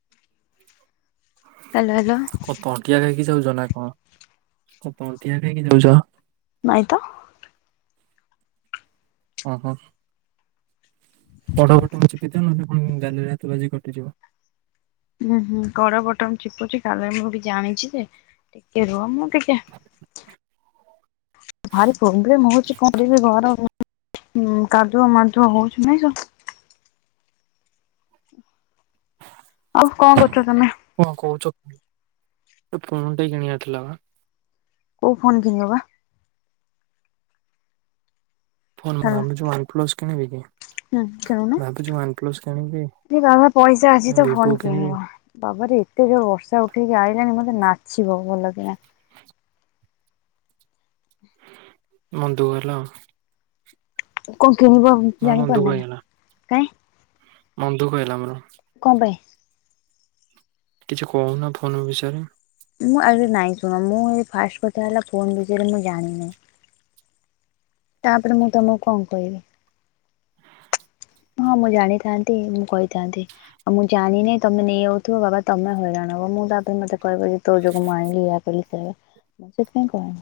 [inaudible] କାଲାର। କଣ ତଣ୍ଟିଆ ଖାଇକି ଯାଉଛ ନା କଣ କଣ ତଣ୍ଟିଆ ଖାଇକି ଯାଉଛ? ନାଇତ। ଓହୋ। କଡ ବଟମଚିପିଚ ନହେଲେପୁଣି ଗାଲିରେ ହାତ ବାଜି କଟିଯିବ। ହୁଁ ହୁଁ କଡ ଵଟମ ଚିପୁଚି ତାପରେ ମୁଁ ବି ଜାଣିଛି ଯେ ଟିକେ ରୁହ ମୁଁ ଟିକେ। ଭାରି ପ୍ରବ୍ଲେମ ହଉଛି କରିଵି ଘର କାଦୁଆ ମାଧୁଆ ହଉଚି ନାଇଁ ସ ଆଉ କଣ କରୁଚ ତମେ? କଣ କହୁଚ ଗୋଟେ ଫେନଟେ କିଣିବାର ଥିଲା ବା? କୋଉ ଫୋନ୍ କିଣିବ ବା? ଫୋନ ହ୍ୟାଲୋ ଭାବୁଚି ୱାନ୍ପ୍ଲସ କିଣିବି କି? ହୁଁ କିଣୁୁନ ଭାବୁଛି ୱାନ ପ୍ଲସ କିଣିବି ଏ ବାବା ପଇସା ନା ଅଛି ତ ଭିଭୋ ଫୋନ କିଣିବି କିଣିବ। ବାବାରେ ଏତେ ଯୋଉ ବର୍ଷା ଉଠେଇକି ଆଇଲାଣି ମତେ ନାଛିବ ଭଲ କିଣା। ମନ ଦୁଖହେଲା ଆଉ। କଁ କିଣିବ ମୋର ଜାଣି ମନ ପାରୁନ ନା କାଇଁ। ମନଦୁଖ ହେଲା ମୋର। କଁ ପାଇ? କିଛି କହୁନ ଫୋନ୍ ବିଷୟରେ। ମୁଁ ଆହୁରି ନାଇଁ ଶୁଣ ମୁଁ ଏ ଫାଷ୍ଟ କଥା ହେଲା ଫୋନ ବିଷୟରେ ମୁଁ ଜାଣିନି। ତାପରେ ମୁଁ ତମକୁ କଁ କଇବି। [inaudible] ହଁ ମୁଁ ଜାଣିଥାନ୍ତି ମୁଁ କଇଥାନ୍ତି। ଆଉ ମୁଁ ଜାଣି ନେଇ ତମେ ନେଇଯାଉଥିବ ବାବା ତମେ ହଇରାଣବ ମୁଁ ତାପରେ ମତେ କହିବ ଯେ ତୋ ଯୋଗୁ ମୁଁ ଆଣିଲି। ବୋଲି କହିବ ସେଥି ପାଇଁ କହେନି।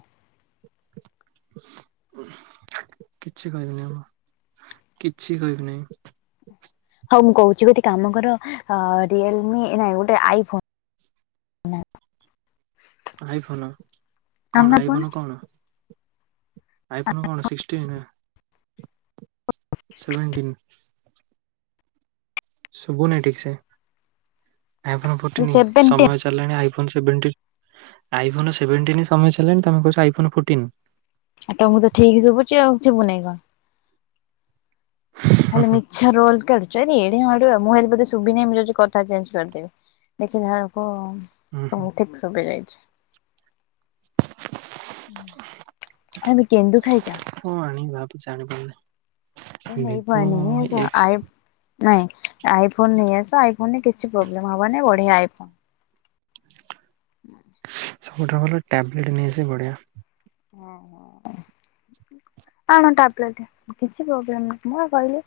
କିଛି କହିବିନି ମୁଁ କିଛି କହିବି ନେଇଁ। ହଉ ମୁଁ କହୁଛି ଗୋଟେ କାମ କର ଅ ରିଏଲମି ନାଇଁ ଗୋଟେ ଆଇଫୋ ଆଇଫୋନ ଆଣୁନ କଣ ଫୋନ ଆଇଫୋନ କଣ। ଆଇ ଫୋନ କଣ ସିକସଟିନ୍ ନା ସେଭେନ୍ଟିନ୍। ଶୁବୁନେଇ ଠିକ ସେ, ଆଇଫୋନ ପଟନି ସେଭେଣ୍ଟି ସମାଜ୍ ଆଇଫୋନ୍ ସେଭେନ୍ଟିନ ଆଇଫନ ସେଭେନ୍ଟିନ୍ ସମୟ ଚାଲିଲାଣି ତମେ କହୁଚ ଅଇଫନ ଫୋଟିନ। ଆଉ ତମକୁ ତ ଠିକ ଶୁଭୁଚି ଆଉ ସୁବୁନେଇ କଣ। ଖାଲି ମିଛ ରୋଲ୍ କାଢୁଚ ଆରେ ଏଡେ ମାଡୁଆ ମୁଁ ହାଲି ବୋଧେ ସୁବି ନେଇ ମୁଁ କଥା ଚେଞ୍ଜ କରିଦେବି। ଦେଖିଲାଳୁକୁ ହୁଁ ହୁଁ ତମକୁ ଠିକସୁ ବି ଯାଇଛି। ହଁ ଏମ କେନ୍ଦୁ ଖାଇଚ? କଁ ଆଣିିବି ଭାବୁଛି ଜାଣି ପାରୁନେଇ। ଏ ନେଇ ପଇଆଇନି [unintelligible] ନାଇଁ ଆଇ ଫୋନ ନେଇ ଆସ ଆଇ ଫୋନରେ କିଛି ପ୍ରୋବ୍ଲେମ ହବନେଇଁ ବଢିଆ ଆଇଫୋନ। ସବୁଠାରୁ ଭଲ ଟ୍ୟାବଲେଟ୍ ନେଇଆସିବି ବଢ଼ିଆ। ହଁ ହଁ। ଆଣ ଟାବ୍ଲେଟ୍ କିଛି ପ୍ରୋବ୍ଲେମ ନାଇ ମୁଁ ପା କହିଲି।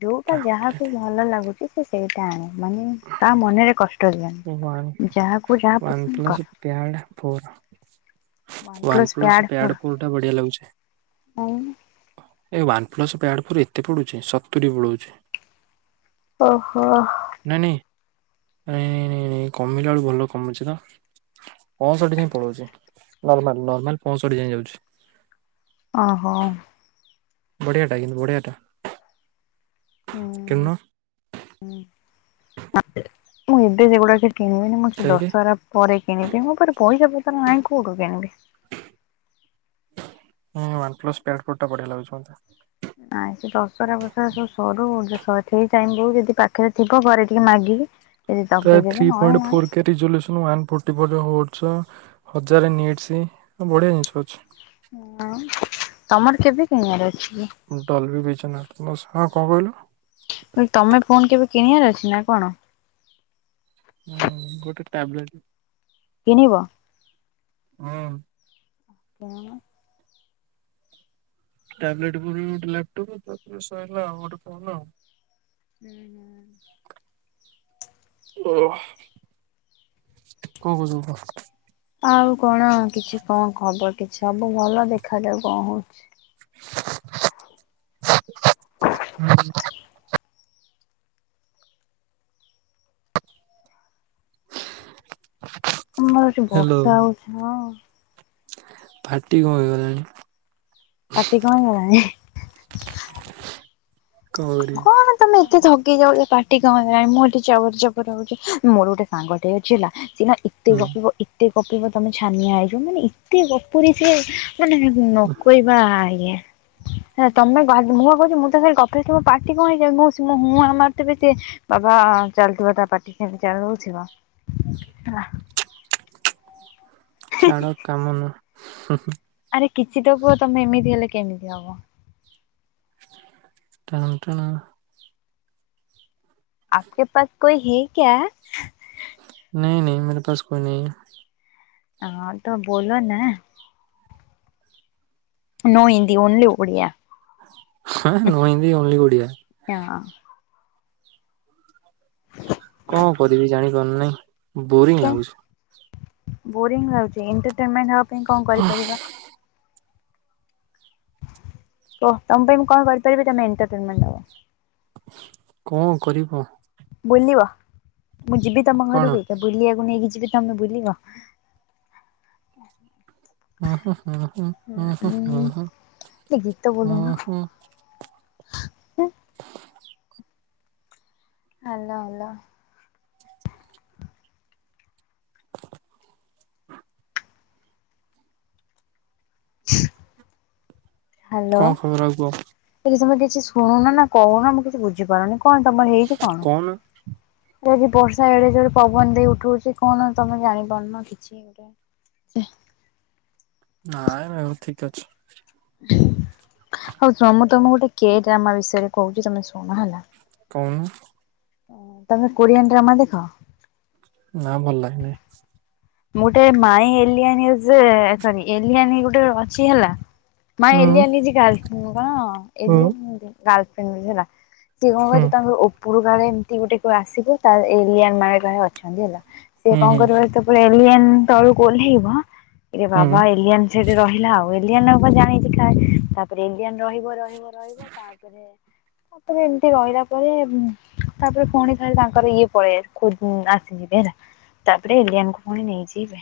ଯୋଉଟା ଯାହାକୁ ଟ୍ୟାବଲେଟ୍ ଭଲ ଲାଗୁଚି ସେ ସେଇଟା ଆଣୁ, ମାନେ କାହା ମନରେ କଷ୍ଟ ଦିଅନି। ଯାହାକୁ ଯାହା ପସନ୍ଦ କର। Pad four one plus pad four ଟା ବଢିଆ ଲାଗୁଚି। ଆଉ। ଏ ୱାନ୍ ପ୍ଲସ୍ ପ୍ୟାଡ଼୍ ପ୍ରୋ ଏତେ ପଡ଼ୁଛି ସତୁରି ପଳଉଛି। ଓହୋ। ନାଇଁ ନାଇଁ ଣେଇଁ ଣେଇଁ ଣେଇଁ ନେଇଁ କମିଲା ବେଳୁକୁ ଭଲ କମୁଛି ତ। ପଅଁଷଠି ଯାଏଁ ପଳୋଉଛି ନର୍ମାଲ ନର୍ମାଲ ପଅଁଷଠି ଯାଏଁ ଯାଉଛି। ଅଁ ହୋ। ବଢିଆଟା କିନ୍ତୁ ବଢିଆଟା। କିନ୍ନ। ହୁଁ ଆ ଏ ମୁଁ ଏବେ ସେଗୁଡା କେ କିଣିବିନୀ ମୁଁ ସେଇ ଯାଇକି ଦଶହରା ପରେ କିଣିବି, ମୋ ପାରେ ପଇସା ପତର ନାହିଁ କୋଉଠୁ କିଣିବି। ହଁ ୱାନ ପ୍ଲସ୍ ପ୍ୟାଡ୍ କୋଟ୍ ଟା ବଢିଆ ଲାଗୁଛି ମତେ। ନାଇଁ ସେ ଦଶରା ପସରା ସବୁ ସରୁ ଯେତ ଠିକ୍ ଟାଇମ୍ ବୋଉ ଯଦି ପାଖରେ ଥିବ ଘରେ ଟିକେ ମାଗିବି। ଜଦି ଦବେ ଦେବେ ନହଲେ ନାଁଇ। ଫଟିଜୁଲେସନ ୱାନ୍ ଫୋର୍ଟି ଫୋର୍ ରେ ହୋଟ୍ସଅ ହଜାରେ ନୀଡ୍ ହଁ ବଢ଼ିଆ ଜିନିଷ ଅଛି। ହୁଁ ତମର କେବେ କିଣଆର ଅଛିକି? ଡଲୁରି ବିଶ୍ୱନାଥ୍ [unintelligible] ହଁ କଅଁ କଇଁଲୁ? ମୁଁ କଇଲି ତମେ ଫୋନ୍ କେବେ କିଣିଆର ଅଛିନା କଣ? ହୁଁ ଗୋଟେ ଟାବଲେଟ୍। କିଣିବ? ହଁ। କଣ? ଟାବଲେଟ୍ ପରେ ଗୋଟେ ଲ୍ୟାପଟପ୍ ତାପରେ ସଇଲା ଆଉ ମରୋ ଫୋନ୍ ଆଉ। ହୁଁ ହୁଁ। ଓହଃ କଁ କଉଥିଲୁ କଁ। ଆଉ କଣ କିଛି କଅଁ ଖବର କିଛି ସବୁ ଭଲ ଦେଖାଯାଉ କଅଁ ହୋଉଚି। ହୁଁ। [inaudible] ଆମର ଏଠି ବର୍ଷା ହୋଉଛି ହଁ। ପାଟି କଅଁ ହେଇଗଲାଣି। ପାଟି କଣ ହେଇଗଲାଣି ହିଁ। କଁ କରିବି କଣ ତମେ ଏତେ ଥକିଯାଉଚ ପାଟି କଅଁ ହେଲାଣି ମୁଁ ଏଠି ଚବର୍ ଚବର ହୋଉଚି, ମୋର ଗୋଟେ ସାଙ୍ଗଟେ ଅଛି ହେଲା। ସେନା ଏତେ ହୁଁ ଗପିବ ଏତେ ଗପିବ ତମେ ଛାନିଆଁ ହେଇଯିବ ମାନେ ଏତେ ଗପୁରୀ ଯେ ସେଟା କିନ୍ତୁ ନକଇବା ଆଜ୍ଞା ସେଆ ତମେ ଗବ୍ ମୁଁ ପା କୋଉଚି ମୁଁ ତା ସାଙ୍ଗରେ ଗପୁଥିବ ପା ପାଟି କଁ ହେଇଯାଉନି ମୋ ସୁଅଁ ହୁଁ ହାଁ ମାରିଥିବି ସେ ବାବା ଚାଲୁଥିବ ତା ପାଟି ସେମିତି ଚାଲୁଉ ଥିବ। [unintelligible] ଛାଡ଼ କାମନୁଅଁ ହୁଁ ହୁଁ। ଆରେ କିଛିତ କୁଅ ତମେ ଏମିତି ହେଲେ କେମିତି ହବ। ଟାନ୍ ଟାଣା। ଆପ୍ କେ ପାସ୍ କୋଇ ହେ କ୍ୟା। ନେହିଁ ନେହିଁ ମେରେ ପାସ୍ କୋଇ ନେହିଁ ହେ। ହଁ ତୋ ବୋଲୋନା। No Hindi only Odia. ହୁଁ ହୁଁ ନୋ ହିନ୍ଦୀ ଓନ୍ଲି ଓଡିଆ। ଏଁ ଅଁ କଅଁ କରିବି ଜାଣିପାରୁନେଇଁ ବୋରିଂ ହଁ ଲାଗୁଚି। ବୋରିଂ ଲାଗୁଚି ଏଣ୍ଟରଟେନମେଣ୍ଟ ହବା ପାଇଁ କଅଁ କରିପାରିବା। କୁଅ ତମ ପାଇଁ ମୁଁ କଣ୍ କରିପାରିବି ତମେ ଏଣ୍ଟରଟେନମେଣ୍ଟ ହବ। କଅଁ କରିବ। ବୁଲିବ ମୁଁ ଯିବି ତମ କଣ? ଘରୁକୁ ଏକା ବୁଲିଆକୁ ନେଇକି ଯିବି? ତମେ ବୁଲିବ? ହୁଁ ଉଁ ଉଁ ଗୋଟେ ଗୀତ ବୋଲୁନ। ଉଁ ହୁଁ [inaudible] ହାଲୋ ହାଲୋ। ହାଲୋ। କଣ ଖବର ଆଉ କୁହ [unintelligible] ତମେ କିଛି ଶୁଣୁନନା କହୁନା ମୁଁ କିଛି ବୁଝିପାରୁନି କଣ ତମର ହେଇଚି କଣ? କହୁନ? ଯଦି ବର୍ଷା ଏଡ଼େ ଯୋରେ ପବନ ଦେଇ ଉଠଉଚି କଣ ତମେ ଜାଣିପାରୁନ କିଛି। [unintelligible] ନାଇଁ ମୁଁ ଠିକ ଅଛି। ହଉ ଶୁଣ ମୁଁ ତମକୁ ଗୋଟେ କେ ଡ୍ରାମା ବିଷୟରେ କହୁଛି ତମେ ଶୁଣ ହେଲା। କହୁନୁ? ତମେ କୋରିଆନ୍ ଡ୍ରାମା ଦେଖ। ନା ଭଲ ଲାଗେ ନାଇଁ। ମୁଁ ଗୋଟେ ମାଇ ଏ ଏଲିଆନି ସରି ଏଲିଆନି ଗୋଟେ ଅଛି ହେଲା। ମାଇଁ ହୁଁ ଏଲିଆଣୀ ଇଜ୍ ଗାର୍ଲ୍ଫ୍ରେଣ୍ଡ ହୁଁ କଣ [unintelligible] ସେ କ ହୁଁ ତାଙ୍କର ଉପରୁ ଗାରେ ଏମିତି ଗୋଟେ କ ଆସିବ ତ ଏଲିଆଁନ ଗାରେ ଅଛନ୍ତି ହେଲା। ସିଏ ହୁଁ କଣ ହୁଁ କରିବ ଯେତେବେଳେ ଏଲିଅନ ତଳକୁ ଓହ୍ଲେଇବ କିରେ ହୁଁ ବାବା ଏନ ସେଠି ରହିଲା ଆଉ ଏଲିଆନ ଜାଣିଛି ଖାଏ ତାପରେ ଏଲିଆନ ରହିବ ରହିବ। ରହିବ ରହିବ ତାପରେ ତାପରେ ଏମତି ରହିଲା ପରେ ତାପରେ ପୁଣି ଥରେ ତାଙ୍କର ଇଏ ପଳେଇ ଆସିବ ଆସିଯିବେ ହେଲା ତାପରେ ଏଲିଆନ କୁ ପୁଣି ନେଇଯିବେ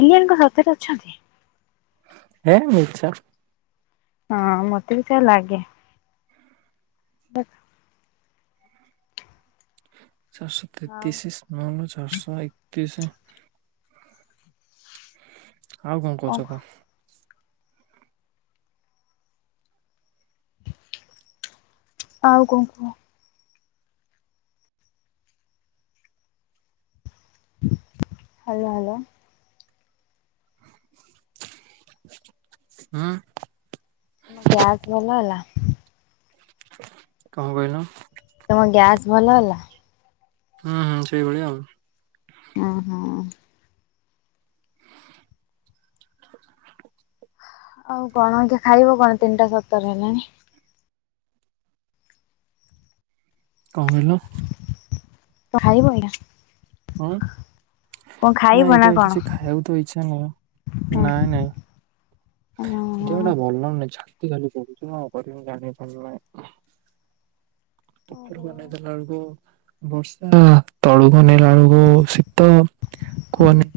ଇଲିଆନ କଣ ସତରେ ଅଛନ୍ତି?, ଏ ମିଛ। ହଁ ମତେ ବି ସେୟା ଲାଗେ। ଚାରିଶହ ଆଉ ତେତିଶ ସ୍ମଲ ଚାରିଶହ ର୍ଏକତିଶ। ଆଉ କଣ କହୁଛ କଣ? ଆଉ କଣ କୁହ? Hello hello. ହୁଁ। ତମ ଗ୍ୟାସ୍ ଭଲ ହେଲା? କଣ କହିଲ? ତମ ଗ୍ୟାସ୍ ଭଲ ହେଲା? ହୁଁ ହୁଁ ସେଇଭଳିଆ ଆଉ ଓ ହୋ। ଆଉ କଣ ଖାଇବ କଣ ତିନିଟା ସତର ହେଲାଣି। କଣ କହିଲ? କଣ ଖାଇବା ଏଇନା? ହୁଁ। କଣ ଖାଇବ ନାଁଇ ନା କଣ? କିଛି ଖାଇବାକୁ ତ ଇଛା ନାହିଁ ହଁ ନାଇଁ ନାଇଁ। ଦେହଟା ଭଲ ଲାଗୁନି ଛାତି ଖାଲି ପୋଡୁଛି କଣ କରିବି ଜାଣି ପାରୁନି? ଓହୋ ଉପରକୁ ଅନେଇ ଦେଲା ବେଳକୁ ବର୍ଷା ତଳୁକୁ ଅନେଇଲ ବେଳୁକୁ ଶୀତ କୁହନି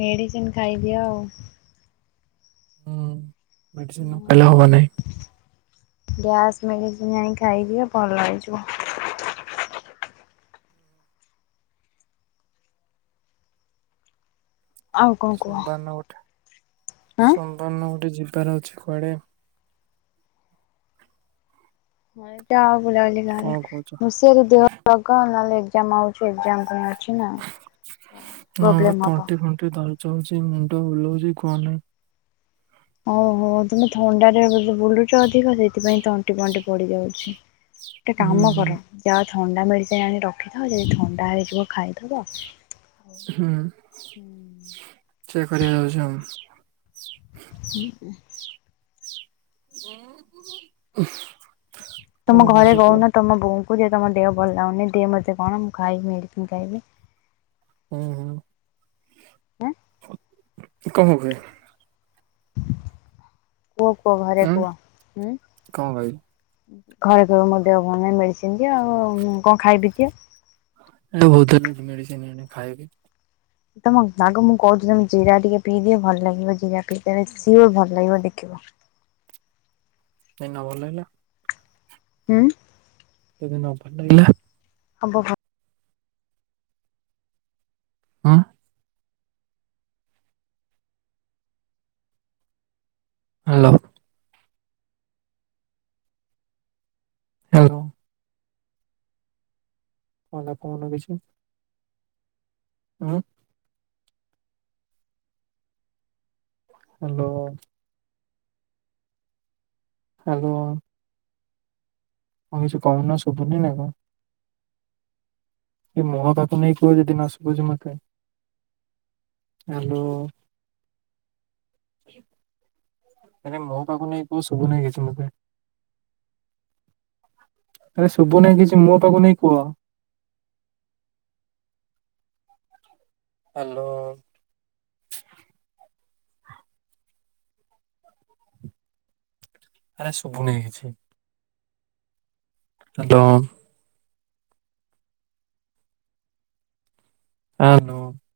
ମେଡିସିନ ଖାଇଦିଅ ଆଉ ହୁଁ ମେଡିସିନ ନ ହଁ ଖାଇଲେ ହବ ନାହିଁ। ଗ୍ୟାସ୍ ମେଡ଼ିସିନ ଆଣିକି ଖାଇଦିଅ ଭଲ ହୋଇଯିବ? ଆଉ କଣ କୁହ? ଆଁ। ସୁନ୍ଦର୍ଣ୍ଣର ଗୋଟେ ଯିବାର ଅଛି କୁଆଡେ? ହଁଟ ଆଉ ବୁଲାବୁଲି ଗାଁରେ କଣ କହୁଛ? ମୁସିିଆରେ ଦେହ ଲଗ ନହେଲେ ଜମା ହଉ କି ଏକ୍ଜାମ୍ କଣ ଅଛି ନା ତ ପ୍ରୋବ୍ଲେମ୍ ହବ। ଘଣ୍ଟେ ତଳକୁ ଚଳୁଛି ମୁଣ୍ଡ ବୁଲଉଛି କଣ ନାହିଁ? ଓହ ତମେ ଥଣ୍ଡାରେ ବୁଲୁଛ ଅଧିକ ସେଥିପାଇଁ ତଣ୍ଟି ଫଣ୍ଟି ପଡିଯାଉଛି। ଗୋଟେ ହୁଁ କାମ ହୁଁ କର ଯାହା ଥଣ୍ଡା ମେଡ଼ିସିନ ଆଣି ରଖିଥାଅ ଯଦି ଥଣ୍ଡା ହେଇଯିବ ଖାଇଦବ। ହୁଁ ସେୟା କରିବି ଯାଉଛୁ ଆଉ ଠ [unintelligible] [inaudible] କଣ ତମ ଘରେ କହୁଛ କୁହ? କହୁନ? ତମ ବୋଉଙ୍କୁ ଯେ ତମ ଦେହ ଭଲ ଲାଗୁନି, ଦିଅ ମୋତେ କଣ ମୁଁ ଖାଇି, ମେଡ଼ିସିନ ଖାଇବି। ହୁଁ, ହୁଁ। ହେ? ତମ ପାଇଁ କୁହ କୁହ ଘରେ ଉଁ କୁହ ହୁଁ କଣ କହିବି? ଘରେ କହିବ ମୋ ଦେହ ଭଲ ନାଇଁ, ମେଡିସିନ ଦିଅ, ଆଉ କଣ ଖାଇବି ଦିଅ। [unintelligible] ମେଡ଼ିସିନ ଆଣିକି ଖାଇବି। ତମ ଆଗ ମୁଁ କହୁଛି ତମେ ଜିରା ଟିକେ ପିଇଦିଅ ଭଲ ଲାଗିବ, ଜିରା ପିଇଦେଲେ ସିଓର ଭଲ ଲାଗିବ ଦେଖିବ। ଏୟିନା ଭଲ ଲାଗିଲା। ହୁଁ। [unintelligible] ହଁବ ହ। ହଁ। ହ୍ୟାଲୋ। ହ୍ୟାଲୋ। କ କନ କିଛି ହୁଁ ହ୍ୟାଲୋ। ହାଲୋ। ହଉ କିଛି କହୁନ ଶୁଭୁନି ନା କଣ? ଏଇ ମୁହଁ ପାଖକୁ ନେଇ କୁହ ଯଦି ନ ଶୁଭୁଛି ମତେ। ହାଲୋ। ମ ମୋ ପାଖକୁ ନେଇଁ କୋଉ ଶୁ ନାଇଁ କିଛି ମତେ। ଆରେ ଶୁଭୁ ନାଇଁ କିଛି ମୋ ପାଖକୁ ନେଇକି କୁହ। ହ୍ୟାଲୋ। ଆରେ ଶୁଭୁନି କିଛି। ହାଲୋ। [unintelligible]